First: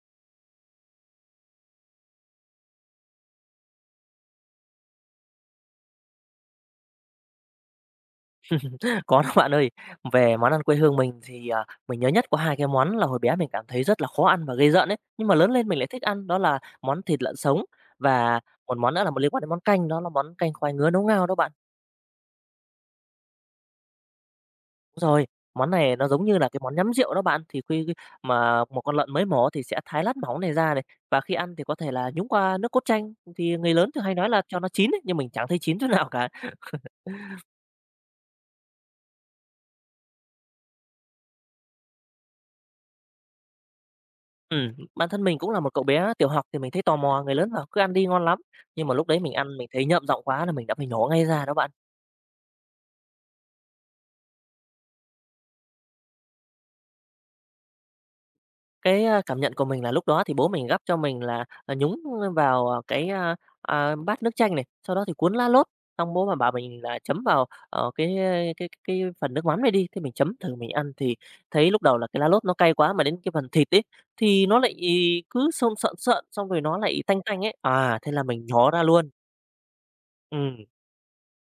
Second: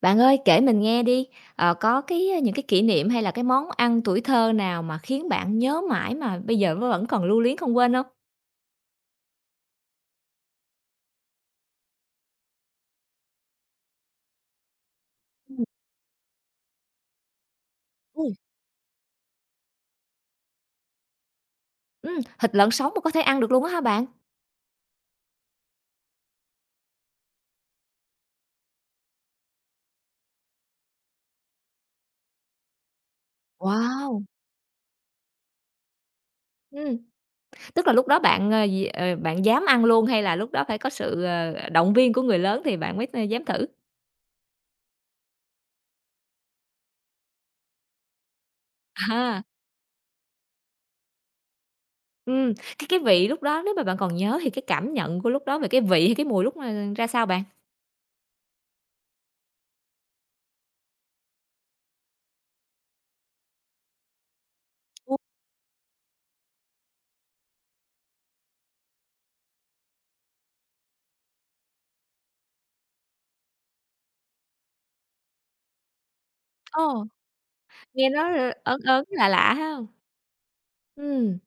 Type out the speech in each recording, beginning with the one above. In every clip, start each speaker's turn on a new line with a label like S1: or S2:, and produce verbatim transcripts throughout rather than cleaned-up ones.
S1: Bạn ơi, kể mình nghe đi, ờ, có cái những cái kỷ niệm, hay là cái món ăn tuổi thơ nào mà khiến bạn nhớ mãi mà bây giờ v vẫn còn lưu luyến không quên hông?
S2: Có đó bạn ơi, về món ăn quê hương mình thì, ờ, mình nhớ nhất có hai cái món là hồi bé mình cảm thấy rất là khó ăn và ghê rợn ấy, nhưng mà lớn
S1: Ừm.
S2: lên mình lại thích ăn, đó là món thịt lợn sống
S1: Ừm.
S2: và một món nữa là liên quan đến món canh, đó là món canh khoai ngứa nấu ngao đó bạn.
S1: Ừm, thịt lợn sống mà có thể ăn được luôn á hả bạn?
S2: Rồi, món này nó giống như là cái món nhắm rượu đó bạn, thì khi khi mà một con lợn mới mổ thì sẽ thái lát mỏng này ra này, và khi ăn thì có thể là nhúng qua nước cốt chanh, thì người lớn thường hay nói
S1: Wow!
S2: là cho nó chín ấy, nhưng mình chẳng thấy chín chỗ nào cả.
S1: Ừm, tức là lúc đó bạn, ờ, gì ờ, bạn dám ăn luôn, hay là lúc đó phải có sự, ờ, ờ, động viên của người lớn thì bạn mới th dám thử?
S2: Ừm, bản thân mình cũng là một cậu bé tiểu học thì mình thấy tò mò, người lớn bảo: "Cứ ăn đi, ngon lắm!", nhưng mà lúc đấy mình
S1: Ha.
S2: ăn mình thấy nhợm giọng quá là mình đã phải nhổ ngay ra đó bạn.
S1: Ừm, cái cái vị lúc đó nếu mà bạn còn nhớ thì cái cảm nhận của lúc đó về cái vị hay cái mùi lúc mà ra sao bạn?
S2: Cái, a, cảm nhận của mình là lúc đó thì bố mình gắp cho mình là, à, nhúng vào cái, a, a, bát nước chanh này, sau đó thì
S1: [unintelligible]
S2: cuốn lá lốt, xong bố mà bảo mình là chấm vào, ờ, cái cái cái phần nước mắm này đi, thì mình chấm thử mình ăn thì thấy lúc đầu là cái lá lốt nó cay quá, mà đến cái phần thịt ấy thì nó lại cứ sơn sợn sợn, xong rồi nó lại
S1: Ồ,
S2: tanh tanh ấy, à,
S1: nghe
S2: thế là
S1: nó
S2: mình
S1: l
S2: nhổ
S1: ớn
S2: ra
S1: ớn,
S2: luôn.
S1: lạ lạ hông?
S2: Ừm.
S1: Ừm.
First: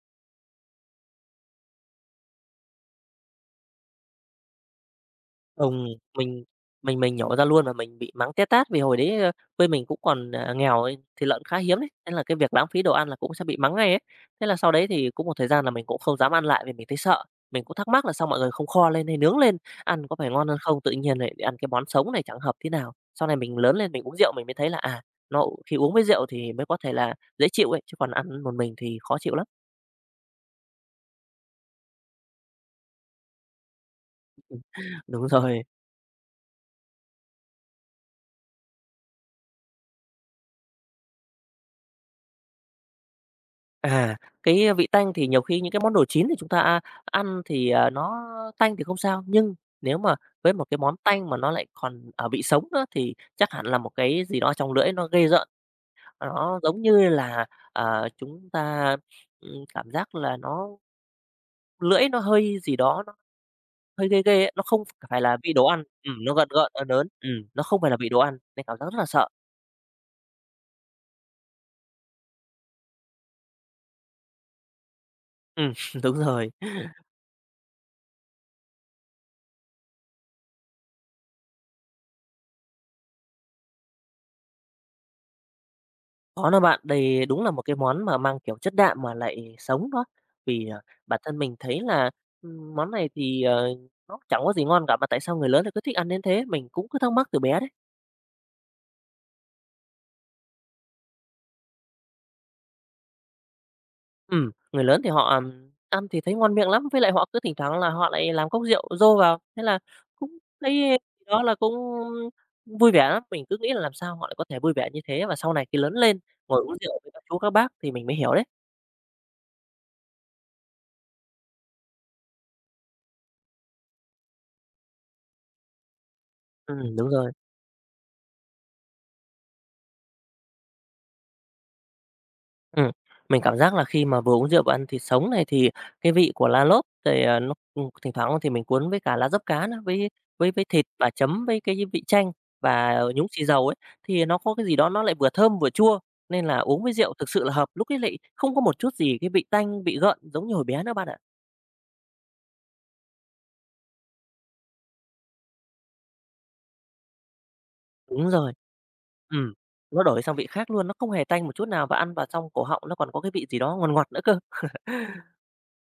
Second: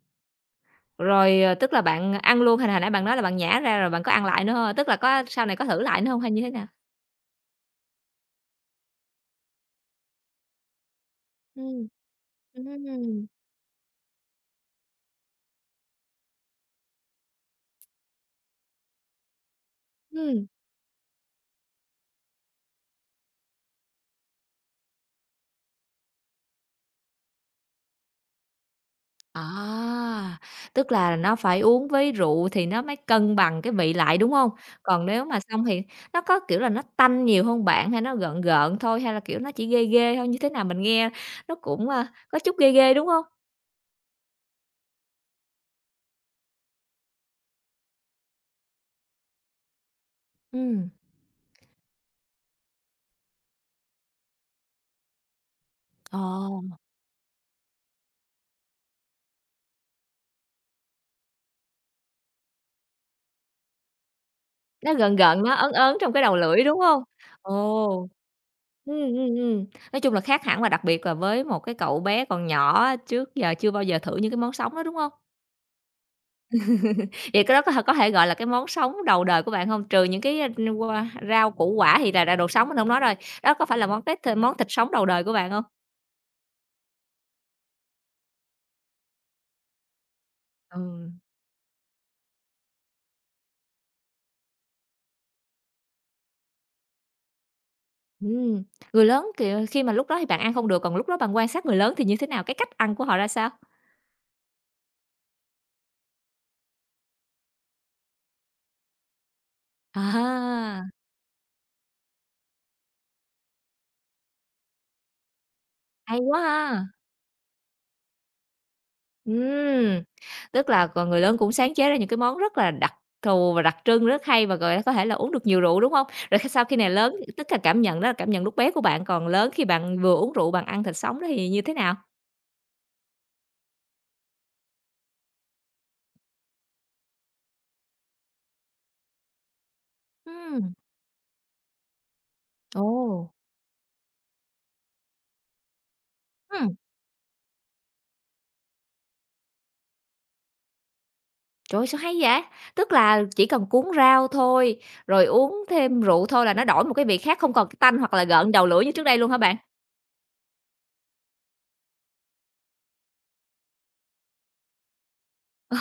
S1: Rồi, ờ, tức là bạn ăn luôn, hay là hồi nãy bạn nói là bạn nhả ra rồi bạn có ăn lại nữa hông? Tức là có sau này có thử
S2: Ừm,
S1: lại nữa hông, hay như
S2: mình
S1: thế nào?
S2: mình mình nhổ ra luôn và mình bị mắng té tát vì hồi đấy, ơ, quê mình cũng còn, ờ, nghèo ấy, thịt lợn cũng khá hiếm
S1: Ừm,
S2: ấy, thế là cái việc lãng phí đồ ăn là
S1: ừm.
S2: cũng sẽ bị mắng ngay ấy. Thế là sau đấy thì cũng một thời gian là mình cũng không dám ăn lại vì mình thấy sợ, mình cũng thắc mắc là sao mọi người không kho lên hay nướng lên ăn có phải
S1: Ừm.
S2: ngon hơn không, tự nhiên lại ăn cái món sống này chẳng hợp tý nào. Sau này mình lớn lên mình uống rượu mình mới thấy là, à, nó khi uống với rượu thì mới có thể là dễ chịu ấy, chứ còn ăn một mình thì khó chịu
S1: À,
S2: lắm.
S1: tức là nó phải uống với rượu thì nó mới cân bằng cái vị lại, đúng hông?
S2: Ừm,
S1: Còn nếu
S2: đúng
S1: mà
S2: rồi.
S1: xong thì nó có, kiểu là, nó tanh nhiều hông bạn, hay nó gợn gợn thôi, hay là, kiểu, nó chỉ ghê ghê thôi, như thế nào mình nghe nó cũng, à, có chút ghê ghê, đúng hông?
S2: À, cái vị tanh thì nhiều khi những cái món đồ chín thì chúng ta, a, ăn thì nó tanh thì không sao. Nhưng nếu mà với một cái
S1: Ừm.
S2: món tanh mà nó lại còn, ờ, vị sống á, thì chắc hẳn là một cái gì đó ở trong lưỡi nó ghê rợn. Nó
S1: Ồ!
S2: giống như là, ờ, chúng ta, ừm, cảm giác là nó lưỡi nó hơi gì đó, nó hơi ghê ghê ấy, nó không
S1: Nó
S2: ph
S1: gợn
S2: phải là
S1: gợn,
S2: vị
S1: nó
S2: đồ
S1: ớn
S2: ăn,
S1: ớn trong
S2: ừm,
S1: cái
S2: nó
S1: đầu
S2: gợn
S1: lưỡi,
S2: gợn,
S1: đúng
S2: ớn
S1: hông?
S2: ớn. Ừm, nó không phải là
S1: Ồ!
S2: vị đồ ăn nên cảm giác
S1: Ừm,
S2: rất là sợ.
S1: ừm, ừm, nói chung là khác hẳn là đặc biệt là với một cái cậu bé còn nhỏ á, trước giờ chưa bao giờ thử những cái món sống đó, đúng hông?
S2: Ừm, đúng rồi.
S1: Vậy cái đó có th có thể gọi là cái món sống đầu đời của bạn hông? Trừ những cái qua rau củ quả thì là là đồ sống mình hông nói rồi, đó có phải là món tét, món thịt sống đầu đời của bạn hông?
S2: Có đó bạn. Đây đúng là một cái món mà mang kiểu chất đạm mà lại sống đó, vì, ờ, bản
S1: Ừm.
S2: thân mình thấy là, ừm, món này thì, ờ, nó chẳng có gì ngon cả, mà tại sao người lớn lại cứ thích ăn đến thế? Mình cũng cứ thắc mắc từ bé đấy.
S1: Ừm, người lớn kìa thì khi mà lúc đó thì bạn ăn không được, còn lúc đó bạn quan sát người lớn thì như thế nào, cái cách ăn của họ ra sao?
S2: Ừm, người lớn thì họ ăn thì thấy ngon miệng lắm với lại họ cứ thỉnh thoảng là họ lại làm cốc rượu dô vào, thế là, ưm,
S1: À
S2: cũng
S1: ha.
S2: thấy đó là cũng, ưm, vui vẻ lắm. Mình cứ nghĩ là làm sao họ lại có thể vui vẻ như thế, và sau này khi lớn lên
S1: Hay quá
S2: ngồi uống
S1: ha.
S2: rượu với các chú, các bác thì mình mới hiểu đấy.
S1: Ừm, tức là c người lớn cũng sáng chế ra những cái món rất là đặc thù và đặc trưng rất hay và gọi có thể là uống được nhiều rượu, đúng hông? Rồi khi sau khi này
S2: Ừm, đúng
S1: lớn
S2: rồi.
S1: tức là cảm nhận đó là cảm nhận lúc bé của bạn, còn lớn khi bạn vừa uống rượu bạn ăn thịt sống đó thì như thế nào?
S2: Ừm, mình cảm giác là khi mà vừa uống rượu và ăn thịt sống này thì cái vị của lá lốt rồi à, nó, ưm, thỉnh thoảng á thì mình cuốn với cả lá dấp cá nữa, với với với
S1: Ừm.
S2: thịt và chấm với cái, a, vị chanh và, à, nhúng
S1: Ồ.
S2: xì dầu ấy thì nó có cái gì đó nó lại vừa thơm, vừa chua nên là
S1: Ưm.
S2: uống với rượu thực sự là hợp. Lúc ấy lại không có một chút gì cái vị tanh, vị gợn giống như hồi bé nữa bạn ạ.
S1: Trời ơi, sao hay vậy? Tức là chỉ cần cuốn rau thôi, rồi uống thêm rượu thôi là nó đổi một cái vị khác, không còn cái tanh hoặc là
S2: Đúng rồi.
S1: gợn đầu lưỡi như trước đây luôn hả
S2: Ừm,
S1: bạn?
S2: nó đổi sang vị khác luôn, nó không hề tanh một chút nào và ăn vào trong cổ họng nó còn có cái vị gì đó ngòn ngọt nữa cơ.
S1: Ồ,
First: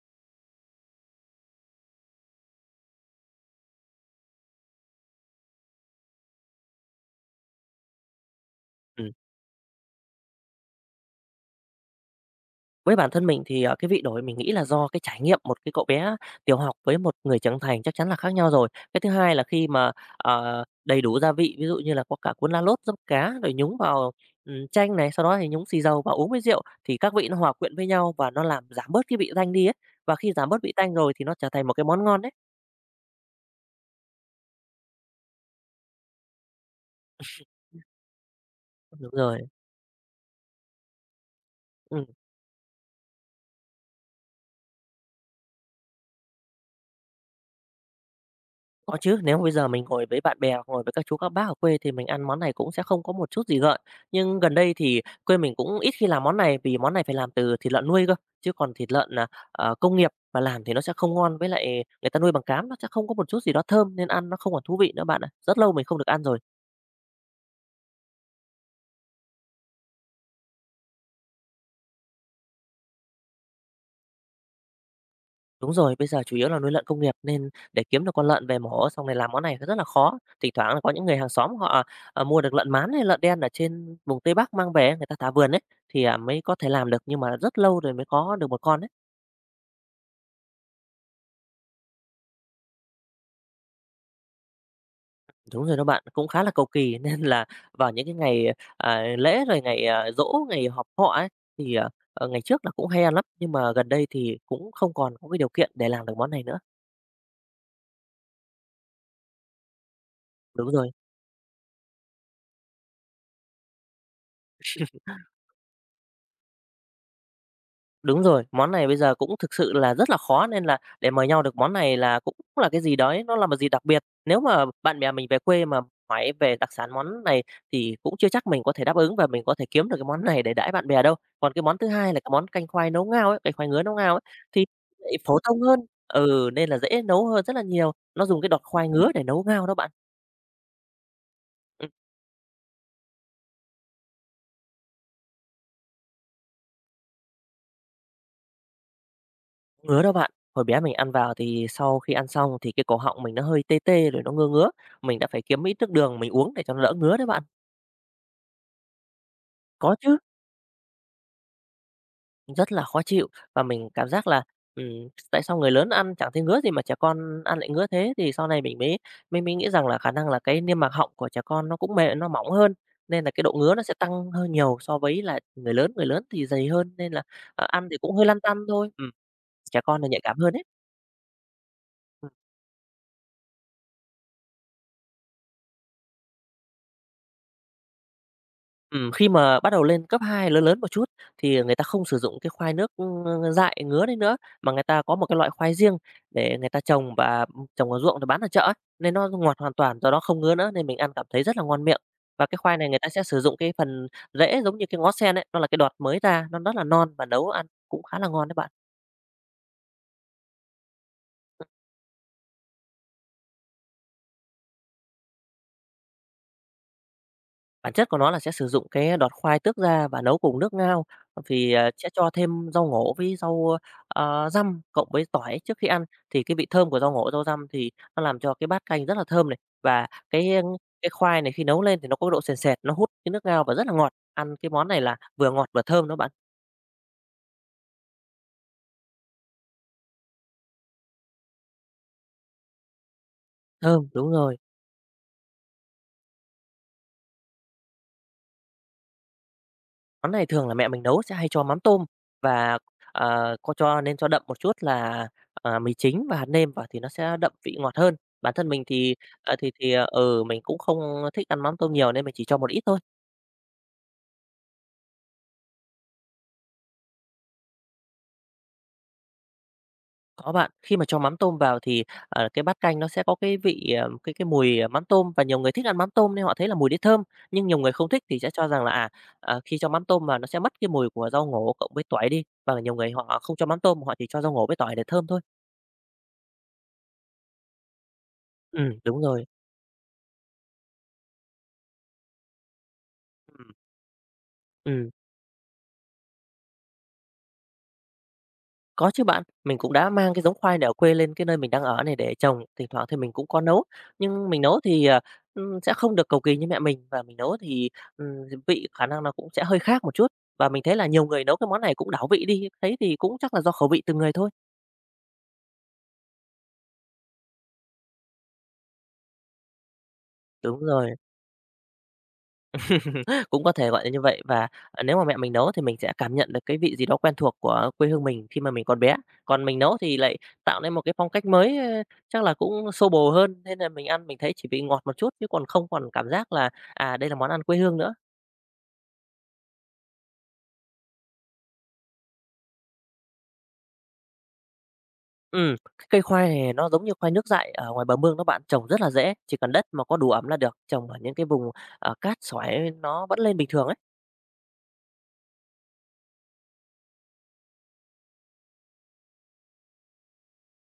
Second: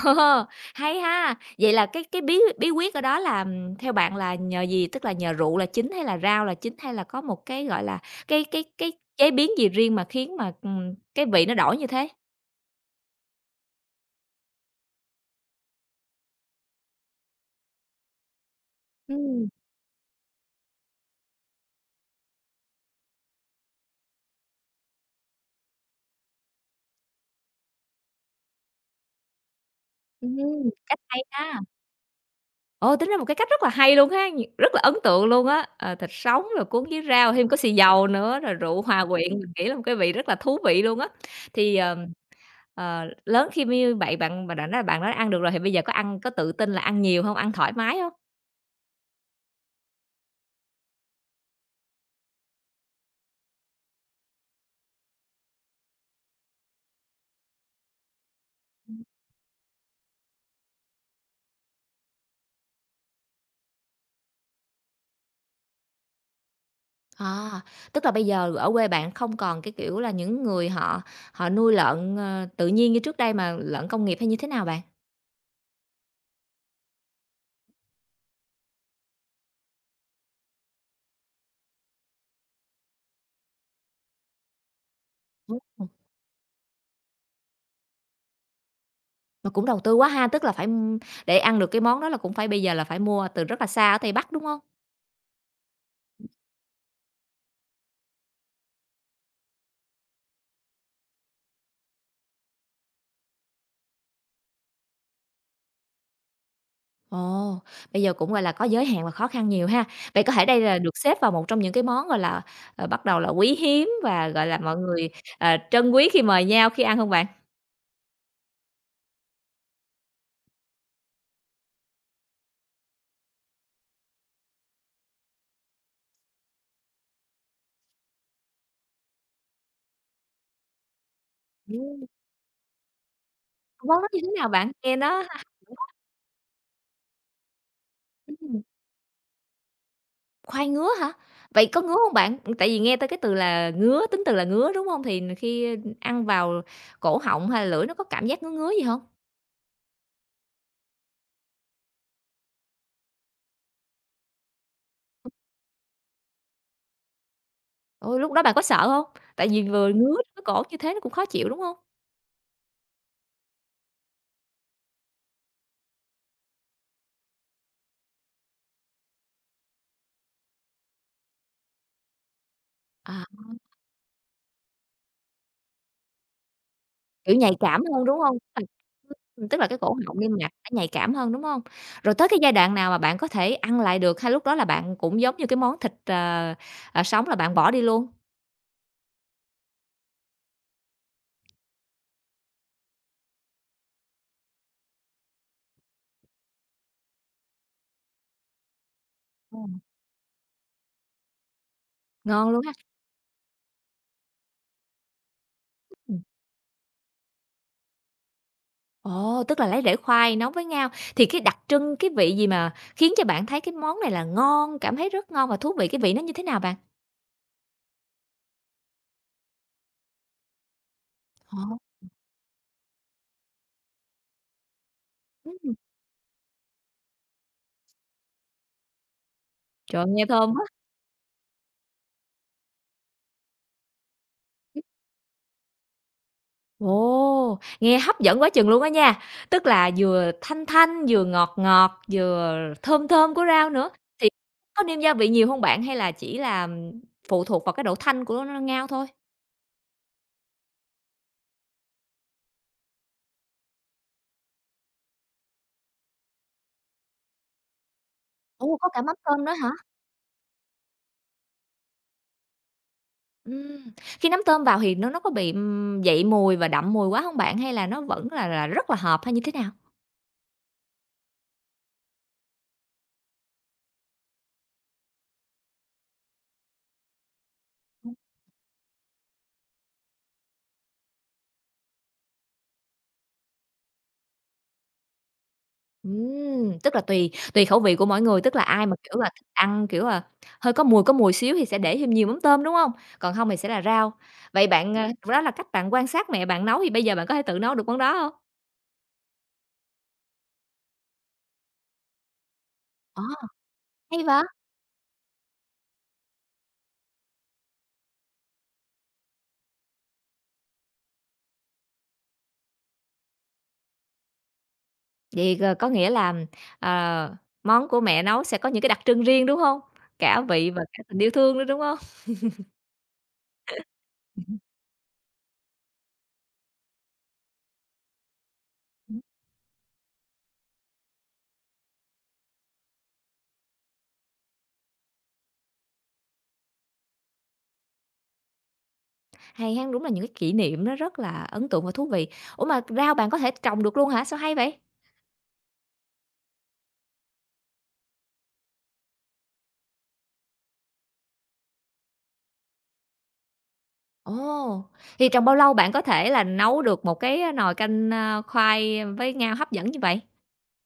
S1: hay ha! Vậy là cái cái bí bí quyết ở đó là theo bạn là nhờ gì, tức là nhờ rượu là chính hay là rau là chính, hay là có một cái, gọi là, cái cái cái
S2: Ừm.
S1: chế biến gì riêng mà khiến mà, ừm, cái vị nó đổi như thế?
S2: Với bản thân mình thì, ờ, cái vị đổi mà mình nghĩ là do cái trải nghiệm, một cái cậu bé tiểu học với một người trưởng thành chắc chắn là khác nhau rồi. Cái thứ hai là
S1: Ừm.
S2: khi mà, ờ, đầy đủ gia vị, ví dụ như là có cả cuốn lá lốt, dấp cá rồi nhúng vào, ừm, chanh này, sau đó thì nhúng xì dầu và uống với rượu, thì các vị nó hòa quyện với nhau và nó làm giảm bớt cái vị tanh đi ấy, và khi giảm bớt
S1: Ừm,
S2: vị tanh
S1: cách
S2: rồi
S1: hay
S2: thì nó trở
S1: ha.
S2: thành một cái món ngon ấy.
S1: Ồ, tính ra một cái cách rất là hay luôn ha, rất là ấn tượng luôn á! Ờ, thịt sống rồi cuốn với rau thêm có xì
S2: Ừm.
S1: dầu nữa, rồi rượu hòa
S2: Đúng
S1: quyện,
S2: rồi.
S1: mình nghĩ là một cái vị rất là thú vị luôn á. Thì,
S2: Ừm.
S1: ờm, ờ, lớn khi m như vậy bạn bạn đã nói bạn đã ăn được rồi thì bây giờ có ăn có tự tin là ăn nhiều hông, ăn thoải mái hông?
S2: Có chứ, nếu mà bây giờ mình ngồi với bạn bè hoặc ngồi với các chú các bác ở quê thì mình ăn món này cũng sẽ không có một chút gì gợn, nhưng gần đây thì quê mình cũng ít khi làm món này vì món này phải làm từ thịt lợn nuôi cơ, chứ còn thịt lợn, ờ, ờ, công nghiệp mà làm thì nó sẽ không ngon, với lại người ta nuôi bằng cám nó sẽ không có một chút gì đó thơm nên ăn nó không còn thú vị nữa bạn ạ, rất lâu mình không được ăn rồi.
S1: À, tức là bây giờ ở quê bạn không còn cái kiểu là những người họ họ nuôi lợn, ờ, tự nhiên như trước đây mà lợn công nghiệp hay như thế nào bạn?
S2: Đúng rồi, bây giờ chủ yếu là nuôi lợn công nghiệp nên để kiếm được con lợn về mổ xong rồi làm món này nó rất là khó. Thỉnh thoảng là có những người hàng xóm họ, à, ờ, mua được lợn mán hay lợn đen ở trên vùng Tây Bắc mang về ấy, người ta thả vườn ấy,
S1: [unintelligible]
S2: thì, à, mới có thể làm được, nhưng mà rất lâu rồi mới có được một con ấy.
S1: Mà cũng đầu tư quá ha, tức là phải, ưm, để ăn được cái món đó là cũng phải bây giờ là phải mua từ rất là xa ở Tây Bắc, đúng hông?
S2: Đúng rồi đó bạn, cũng khá là cầu kỳ nên là vào những cái ngày, à, à, lễ rồi ngày, à, giỗ, ngày họp họ ấy thì, ờ, ờ, ngày trước là cũng hay ăn lắm, nhưng mà gần đây thì cũng không còn không mấy điều kiện để làm được món này nữa.
S1: Ồ, bây giờ cũng, gọi là, có giới hạn và khó khăn nhiều ha. Vậy có thể đây
S2: Đúng
S1: là
S2: rồi.
S1: được xếp vào một trong những cái món, gọi là, ờ, bắt đầu là quý hiếm và, gọi là, mọi người, ờ, trân quý khi mời nhau, khi ăn hông bạn?
S2: Đúng rồi, món này bây giờ cũng thực sự là rất là khó nên là để mời nhau được món này là cũng là cái gì đó ấy nó là một dịp đặc biệt. Nếu mà bạn bè mình về quê mà hỏi về đặc sản món này thì cũng chưa chắc mình có thể đáp ứng và mình có thể kiếm được cái món này để đãi bạn bè đâu. Còn cái món thứ hai
S1: Ừm.
S2: là cái món canh khoai nấu ngao ấy, canh khoai ngứa nấu
S1: Món đó
S2: ngao ấy
S1: như thế nào
S2: thì
S1: bạn? Nghe
S2: lại
S1: nó
S2: phổ
S1: ha
S2: thông hơn
S1: [unintelligible]
S2: ừ, nên là dễ nấu hơn rất là nhiều, nó dùng cái đọt
S1: [unintelligible]
S2: khoai ngứa để nấu ngao đó bạn.
S1: Khoai ngứa hả? Vậy có
S2: Ừm.
S1: ngứa hông bạn? Ừm, tại vì nghe tới cái từ là ngứa, tính từ là ngứa, đúng hông? Thì n khi, ơ, ưm, ăn vào cổ họng hay là lưỡi nó có cảm giác ngứa ngứa gì hông?
S2: Ngứa đó bạn. Hồi bé mình ăn vào thì sau khi ăn xong thì cái cổ họng mình nó hơi tê tê rồi nó ngưa ngứa. Mình đã phải kiếm ít nước đường, mình uống để cho nó đỡ ngứa đấy bạn.
S1: Ừ, lúc đó bạn có sợ hông? Tại vì vừa ngứa
S2: Có chứ.
S1: ngứa cổ như thế nó cũng khó chịu, đúng hông?
S2: Rất là khó chịu và mình cảm giác là, ừm, tại sao người lớn ăn chẳng thấy ngứa gì mà trẻ con ăn lại ngứa thế. Thì sau này mình mới mới mới nghĩ rằng là khả năng là cái niêm mạc họng của trẻ con, nó cũng mề nó mỏng hơn
S1: À.
S2: nên là cái độ ngứa
S1: [unintelligible]
S2: nó sẽ tăng hơi nhiều so với lại người lớn. Người lớn thì dày hơn nên là,
S1: Kiểu nhạy
S2: ờ,
S1: cảm
S2: ăn thì
S1: hơn,
S2: cũng
S1: đúng
S2: hơi
S1: hông?
S2: lăn tăn
S1: [unintelligible]
S2: thôi. Ừm,
S1: Ừm, tức là cái
S2: trẻ
S1: cổ
S2: con là nhạy
S1: họng niêm
S2: cảm
S1: mạc
S2: hơn ấy.
S1: nó nhạy cảm hơn, đúng hông? Rồi tới
S2: Ừm.
S1: cái giai đoạn nào mà bạn có thể ăn lại được hay lúc đó là bạn cũng giống như cái món thịt tr ờ, sống là bạn bỏ đi luôn?
S2: Ừm, khi mà bắt đầu lên cấp hai, lớn lớn một chút thì, ờ, người ta không sử dụng cái khoai nước, ưm, ng ng dại ngứa đấy nữa, mà người ta có một cái loại khoai riêng để người ta trồng và, ừm, trồng ở ruộng để bán ở chợ á, nên nó ngọt hoàn
S1: Ờm.
S2: toàn, do đó không ngứa nữa nên mình ăn cảm thấy rất là ngon miệng. Và
S1: Ngon
S2: cái
S1: luôn ha.
S2: khoai này người ta sẽ sử dụng cái phần rễ giống như cái ngó sen ấy, nó là cái đọt mới
S1: Ừm.
S2: ra, nó rất là non và nấu ăn cũng khá là ngon đấy bạn.
S1: Ồ, tức là lấy rễ khoai nấu với ngao. Thì cái đặc trưng, cái vị gì mà khiến cho bạn thấy cái món này là ngon, cảm thấy rất ngon và thú vị, cái vị nó như thế nào bạn?
S2: Bản chất của nó là sẽ sử dụng cái đọt khoai tước ra và nấu cùng nước ngao vì,
S1: Ô.
S2: à, sẽ cho thêm rau ngổ với rau, a, răm, cộng với tỏi
S1: Ừm.
S2: trước khi ăn, thì cái vị thơm của rau ngổ, rau răm thì nó làm cho cái bát canh rất là thơm này
S1: Trời
S2: và
S1: ơi, nghe
S2: cái,
S1: thơm
S2: a,
S1: quá.
S2: cái khoai này khi nấu lên thì nó có cái độ sền sệt, nó hút cái nước ngao và rất là ngọt, ăn cái món này là vừa ngọt, vừa thơm đó bạn.
S1: Ồ, nghe hấp dẫn quá chừng luôn á nha. Tức là vừa thanh thanh, vừa ngọt ngọt, vừa thơm thơm của rau nữa,
S2: Thơm,
S1: thì
S2: đúng rồi.
S1: có nêm gia vị nhiều hông bạn? Hay là chỉ là phụ thuộc vào cái độ thanh của ngao thôi?
S2: Món này thường là mẹ mình nấu sẽ hay cho mắm tôm và, ờ, có cho nên cho đậm một chút là, à, mì chính và hạt nêm vào thì nó sẽ đậm vị ngọt hơn. Bản thân
S1: Ô,
S2: mình
S1: có cả
S2: thì,
S1: mắm tôm nữa
S2: à, thì
S1: hả?
S2: thì, à, ừ, mình cũng không thích ăn mắm tôm nhiều nên mình chỉ cho một ít thôi.
S1: Ừm, khi nắm tôm vào thì nó nó có bị, ừm, dậy mùi và đậm mùi quá hông bạn? Hay là nó vẫn là là rất là hợp hay như thế nào?
S2: Có bạn. Khi mà cho mắm tôm vào thì, à, cái bát canh nó sẽ có cái vị, à, cái cái mùi, à, mắm tôm và nhiều người thích ăn mắm tôm nên họ thấy là mùi đấy thơm, nhưng nhiều người không
S1: Ừm.
S2: thích thì sẽ cho rằng là, à, à, khi cho mắm tôm vào nó sẽ mất cái mùi của rau ngổ cộng với tỏi đi, hoặc là nhiều người họ không cho mắm tôm, họ chỉ cho rau ngổ với tỏi để thơm thôi.
S1: Ừm, tức là tùy tùy khẩu vị của mỗi người, tức là ai mà,
S2: Ừm, đúng
S1: kiểu là,
S2: rồi.
S1: thích ăn, kiểu là, hơi có mùi có mùi xíu thì sẽ để thêm nhiều mắm tôm, đúng hông? Còn hông thì sẽ
S2: Ừm.
S1: là rau. Vậy bạn, à,
S2: Ừm.
S1: đó là cách bạn quan sát mẹ bạn nấu thì bây giờ bạn có thể tự nấu được món đó hông?
S2: Có chứ bạn, mình cũng đã mang cái giống khoai này ở quê lên cái nơi mình đang ở này để trồng, thỉnh thoảng thì
S1: À,
S2: mình cũng có nấu,
S1: hay vậy?
S2: nhưng mình nấu thì, ừm, sẽ không được cầu kỳ như mẹ mình và mình nấu thì, ừm, h vị khả năng nó cũng sẽ hơi khác một chút. Và mình thấy là nhiều người nấu cái món này cũng đảo vị đi, thế thì cũng chắc là do khẩu vị từng người thôi.
S1: Vậy, ờ, có nghĩa là, ờ, món của mẹ nấu sẽ có những cái đặc trưng riêng, đúng hông? Cả vị
S2: Đúng
S1: và cả
S2: rồi.
S1: tình yêu thương nữa, đúng hông?
S2: Cũng có thể gọi là như vậy, và, ờ, nếu mà mẹ mình nấu thì mình sẽ cảm nhận được cái vị gì đó quen thuộc của quê hương mình khi mà mình còn bé,
S1: Ừm.
S2: còn mình nấu thì lại tạo nên một cái phong cách mới, ơ, chắc là cũng xô bồ hơn nên là mình ăn mình thấy chỉ bị ngọt một chút chứ còn không còn cảm giác là, à, đây là món ăn quê hương nữa.
S1: Hay ha, đúng là những cái kỷ niệm nó rất là ấn tượng và thú vị. Ủa mà rau bạn có thể trồng được luôn hả, sao hay vậy?
S2: Ừm, cái cây khoai này nó giống như khoai nước dại ở ngoài bờ mương đó bạn, trồng rất là dễ, chỉ cần đất mà có đủ ẩm là được, trồng ở những cái vùng, ờ, cát sỏi nó vẫn lên bình thường ấy.
S1: Ồ, thì trong bao lâu bạn có thể là nấu được một cái nồi canh khoai với ngao hấp dẫn như vậy?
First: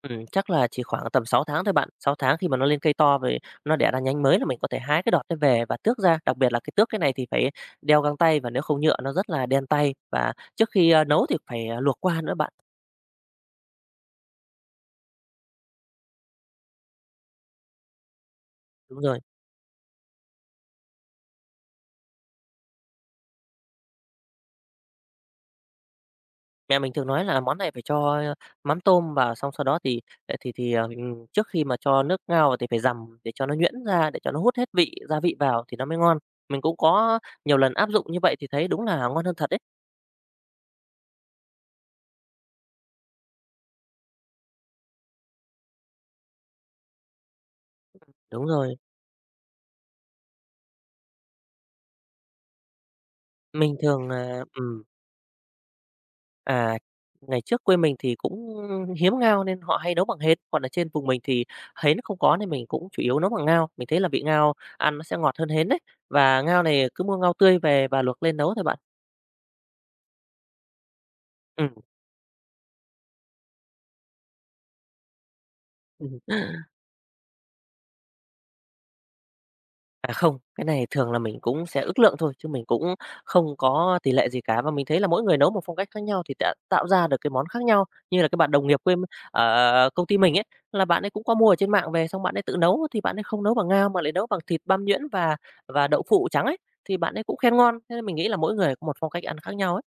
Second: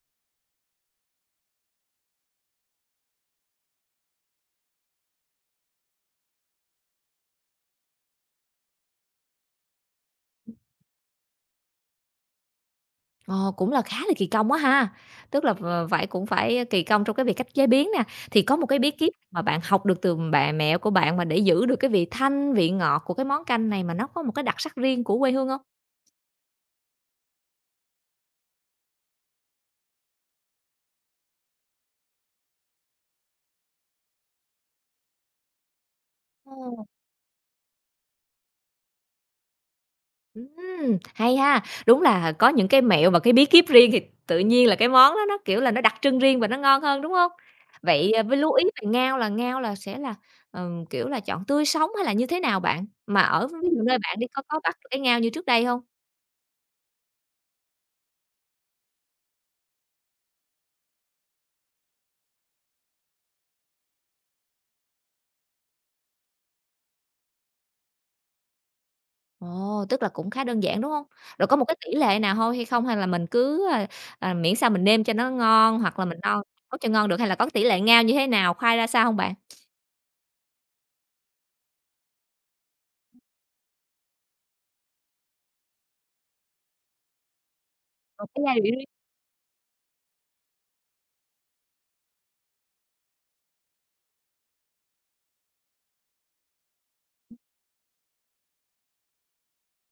S2: Ừm, chắc là chỉ khoảng tầm sáu tháng thôi bạn, sáu tháng khi mà nó lên cây to rồi nó đẻ ra nhánh mới là mình có thể hái cái đọt đó về và tước ra, đặc biệt là cái tước cái này thì phải đeo găng tay và nếu không nhựa nó rất là đen tay, và
S1: Ừm.
S2: trước khi, ơ, nấu thì phải luộc qua nữa bạn.
S1: Ồ, cũng là khá là kỳ công quá ha, tức là v vậy cũng phải kì công trong cái việc cách chế biến nè, thì có một cái bí
S2: Đúng
S1: kíp
S2: rồi.
S1: mà bạn học được từ bạ mẹ của bạn mà để giữ được cái vị thanh, vị ngọt của cái món canh này mà nó có một cái đặc sắc riêng của quê hương hông?
S2: Mẹ mình thường nói là món này phải cho mắm tôm vào xong sau đó thì, ờ, thì thì, ờ, ừm, trước khi mà cho nước ngao vào thì phải dằm để cho nó nhuyễn ra, để cho nó hút hết vị, gia vị vào thì nó mới ngon. Mình cũng
S1: Ồ.
S2: có nhiều lần áp dụng như vậy thì thấy đúng là ngon hơn thật đấy.
S1: Ừm, hay ha, đúng là có những cái mẹo và cái bí kíp riêng thì tự nhiên là cái món đó nó, kiểu là, nó đặc trưng riêng và nó ngon hơn, đúng hông? Vậy với
S2: Đúng
S1: lưu ý
S2: rồi.
S1: về ngao là ngao là sẽ là, ờ, kiểu là, chọn tươi sống hay là như thế nào bạn? Mà ở ví
S2: Mình
S1: dụ nơi
S2: thường,
S1: bạn đi
S2: à
S1: có có bắt
S2: ừm.
S1: được cái ngao như trước đây hông?
S2: À, ngày trước quê mình thì cũng hiếm ngao nên họ hay nấu bằng hến, còn ở trên vùng mình thì hến nó không có nên mình cũng chủ yếu nấu bằng ngao. Mình thấy là vị ngao ăn nó sẽ ngọt hơn hến đấy, và ngao này cứ mua ngao tươi về và luộc lên nấu thôi bạn.
S1: Ồ, tức là cũng khá đơn giản, đúng hông? Rồi có một cái
S2: Ừm.
S1: tỉ lệ nào thôi hay không, hay là mình cứ, ờ, ờ, miễn sao mình nêm cho nó ngon hoặc là mình đo định mức cho ngon được, hay là có cái tỉ lệ ngao như thế nào, khoai ra sao hông bạn?
S2: À, không, cái này thường là mình cũng sẽ ước lượng thôi chứ mình cũng không có tỉ lệ gì cả, và mình thấy là mỗi người nấu một phong cách khác nhau thì đã tạo ra được cái món khác nhau. Như
S1: Một
S2: là cái
S1: cái
S2: bạn đồng nghiệp
S1: [unintelligible]
S2: quê m ở ở ở công ty mình ấy, là bạn ấy cũng có mua ở trên mạng về xong bạn ấy tự nấu, thì bạn ấy không nấu bằng ngao, mà lại nấu bằng thịt băm nhuyễn và và đậu phụ trắng ấy. Thì bạn ấy cũng khen ngon, thế nên mình nghĩ là mỗi người có một phong cách ăn khác nhau ấy.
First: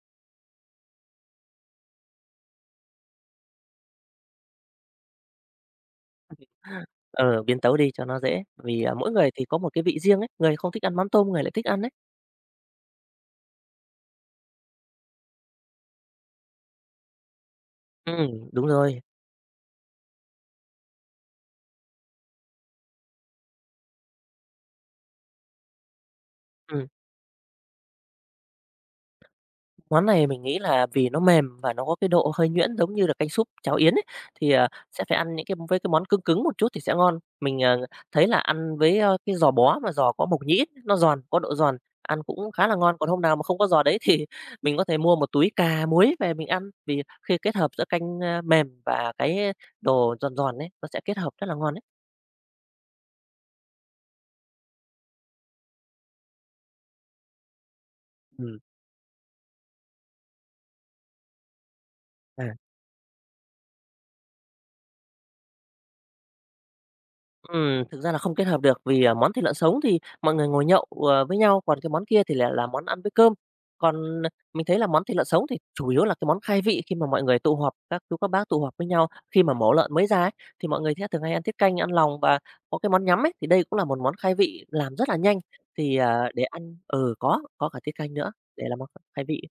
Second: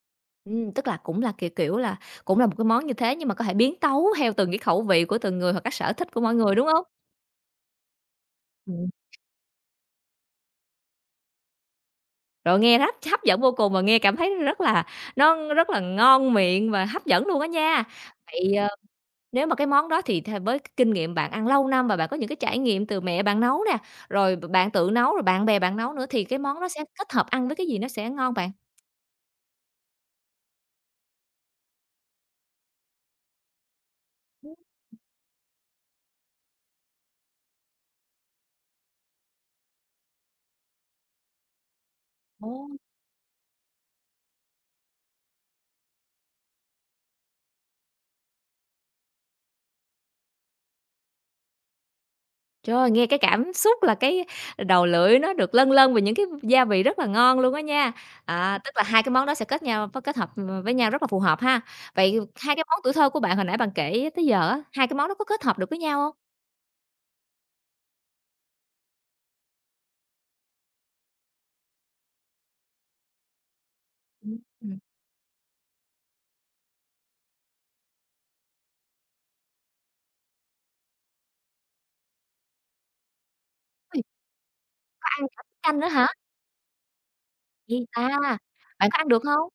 S1: Ừm, tức là cũng là, kiểu kiểu, là cũng là một cái món như thế nhưng mà có thể biến tấu theo từng cái khẩu vị của từng người hoặc cái sở thích của mỗi người, đúng hông?
S2: Ờ, biến tấu đi cho nó dễ. Vì,
S1: Ừm.
S2: ờ, mỗi người thì có một cái vị riêng ấy, người thì không thích ăn mắm tôm, có người lại thích ăn ấy.
S1: Rồi, nghe hấp hấp dẫn vô cùng và nghe cảm thấy, ừm, rất là nó rất là ngon miệng và hấp dẫn luôn á nha!
S2: Ừm,
S1: Vậy,
S2: đúng
S1: ờ,
S2: rồi.
S1: nếu mà cái món đó thì th với cái kinh nghiệm bạn ăn lâu năm và bạn có những cái trải nghiệm từ mẹ bạn nấu nè, rồi b bạn tự nấu, rồi bạn bè bạn nấu nữa thì cái món đó sẽ
S2: Ừm.
S1: kết hợp ăn với cái gì nó sẽ ngon bạn?
S2: Món này mình nghĩ là vì nó mềm và nó có cái độ hơi nhuyễn giống như là canh súp, cháo yến ấy, thì,
S1: Ừm.
S2: à, sẽ phải ăn những cái với cái món cưng cứng một chút thì sẽ ngon. Mình, à, thấy là ăn với, a, cái giò bó mà giò có mộc nhĩ, nó giòn, có độ giòn, ăn cũng khá là
S1: Ô.
S2: ngon. Còn hôm nào mà không có giò đấy thì mình có thể mua một túi cà muối về mình ăn. Vì khi kết hợp giữa canh, a, mềm và cái đồ giòn giòn ấy, nó sẽ kết hợp rất là ngon ấy.
S1: Trời, nghe cái cảm xúc là cái đầu lưỡi nó được lâng lâng vì những cái gia vị rất là ngon luôn á nha.
S2: Ừm.
S1: À, tức là hai cái món đó sẽ kết nhau kết hợp v với nhau rất là phù hợp ha. Vậy
S2: À.
S1: hai cái món tuổi thơ của bạn hồi nãy bạn kể tới giờ á, hai cái món đó có kết hợp được với nhau hông?
S2: Ừm, thực ra là không kết hợp được vì, à, món thịt lợn sống thì mọi người ngồi nhậu, ờ, với nhau, còn cái món kia thì lại là món ăn với cơm. Còn, à,
S1: Ừm.
S2: mình thấy
S1: Ừm.
S2: là món thịt lợn sống thì chủ yếu là cái món khai vị khi mà mọi người tụ họp, các chú các bác tụ họp với nhau, khi mà mổ lợn mới ra ấy, thì mọi người thường hay ăn tiết canh, ăn lòng và có cái món nhắm ấy. Thì đây cũng là một
S1: Ôi.
S2: món khai vị làm
S1: Có
S2: rất là
S1: ăn
S2: nhanh
S1: cả tiết canh nữa
S2: thì,
S1: hả?
S2: ờ, để ăn ừ, có, có
S1: Ghê
S2: cả tiết
S1: ta.
S2: canh nữa để làm món
S1: Bạn có ăn được
S2: khai vị ấy.
S1: hông?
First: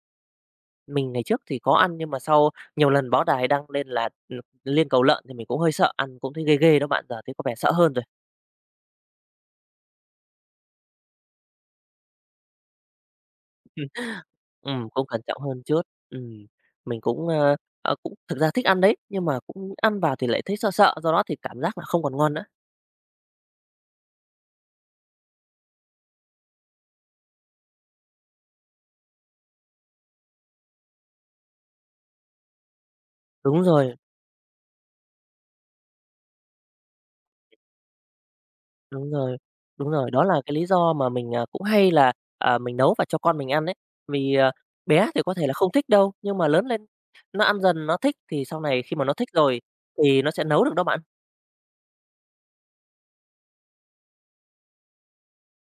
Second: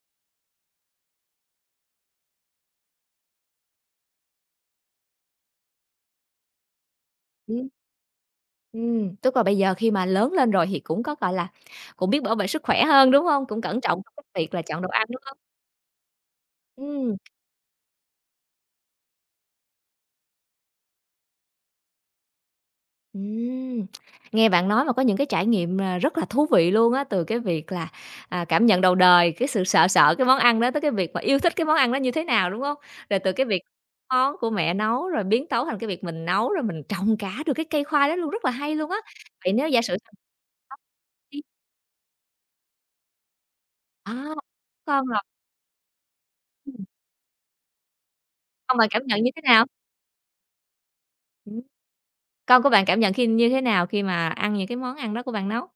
S2: Mình ngày trước thì có ăn, nhưng mà sau nhiều lần báo đài đăng lên là l liên cầu lợn thì mình cũng hơi sợ, ăn cũng thấy ghê ghê đó bạn, giờ thấy có vẻ
S1: Ừm.
S2: sợ hơn rồi.
S1: Ừm, tức là bây giờ khi mà lớn lên rồi thì cũng có, gọi là, cũng biết bảo vệ sức khỏe hơn, đúng hông? Cũng cẩn
S2: Ừm,
S1: trọng trong cái việc là chọn
S2: ừm,
S1: đồ
S2: cũng
S1: ăn,
S2: cẩn
S1: đúng hông?
S2: trọng hơn chút. Ừm, mình
S1: Ừm.
S2: cũng, ơ, ờ, cũng thực ra thích ăn đấy, nhưng mà cũng ăn vào thì lại thấy sợ sợ, do đó thì cảm giác là không còn ngon nữa.
S1: Ừm, nghe bạn nói mà có những cái trải nghiệm mà rất là thú vị luôn á, từ cái việc là, à, cảm nhận đầu đời, cái sự sợ sợ cái món ăn đó tới cái việc mà yêu thích cái món ăn đó như thế nào, đúng hông? Rồi từ cái
S2: Đúng
S1: việc
S2: rồi.
S1: món của mẹ nấu rồi biến tấu thành cái việc mình nấu rồi mình trồng cả được cái cây khoai đó luôn, rất là hay luôn á!
S2: Đúng rồi,
S1: Vậy nếu giả
S2: đúng
S1: sử
S2: rồi, đó là cái lý do mà mình,
S1: [unintelligible]
S2: ờ, cũng hay là, à, mình nấu và cho con mình ăn ấy,
S1: À,
S2: vì, ờ, bé thì
S1: [unintelligible]
S2: có thể là không thích đâu, nhưng mà lớn
S1: Ừm.
S2: lên nó ăn dần nó thích thì sau
S1: Xong
S2: này
S1: rồi
S2: khi
S1: cảm
S2: mà nó
S1: nhận
S2: thích
S1: như thế
S2: rồi,
S1: nào?
S2: thì nó sẽ nấu được đó bạn.
S1: Ừm. Con của bạn cảm nhận khi như thế nào khi mà ăn những cái món ăn đó của bạn nấu?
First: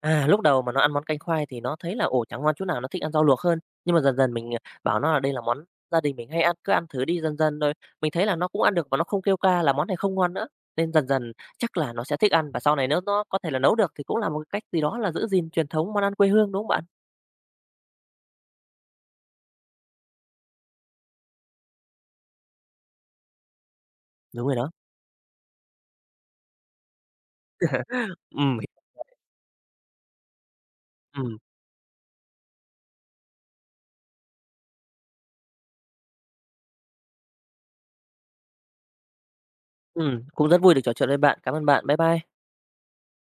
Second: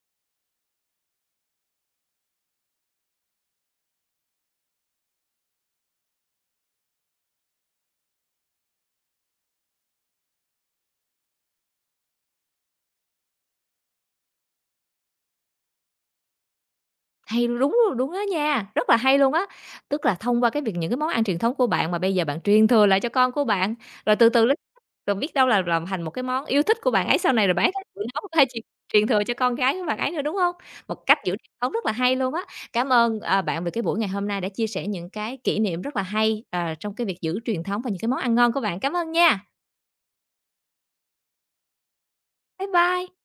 S2: À, lúc đầu mà nó ăn món canh khoai thì nó thấy là, ồ, chẳng ngon chỗ nào nó thích ăn rau luộc hơn. Nhưng mà dần dần mình, ờ, bảo nó là đây là món gia đình mình hay ăn, cứ ăn thử đi dần dần rồi, mình thấy là nó cũng ăn được và nó không kêu ca là món này không ngon nữa. Nên dần dần chắc là nó sẽ thích ăn và sau này nếu nó có thể là nấu được thì cũng là một cái cách gì đó là giữ gìn truyền thống món ăn quê hương, đúng không bạn?
S1: Hay, đúng rồi, đúng đó nha, rất là hay luôn á. Tức là thông qua cái việc những cái món ăn truyền thống của bạn, mà bây giờ bạn truyền thừa lại cho con của bạn, rồi từ từ
S2: Đúng
S1: l
S2: rồi đó.
S1: rồi biết đâu là làm thành một cái món yêu thích của bạn ấy sau này, rồi bạn ấy sẽ thử nấu hay
S2: Ừm.
S1: truyền truyền
S2: [unintelligible]
S1: thừa cho con gái của bạn ấy nữa, đúng hông? Một cách giữ
S2: Ừm.
S1: truyền thống rất là hay luôn á. Cám ơn, ờ, bạn về cái buổi ngày hôm nay đã chia sẻ những cái kỉ niệm rất là hay, ờ, trong cái việc giữ truyền thống và những cái món ăn ngon của bạn. Cám ơn nha.
S2: Ừm, cũng rất vui được trò chuyện với bạn. Cảm ơn bạn. Bye bye.
S1: Bye bye.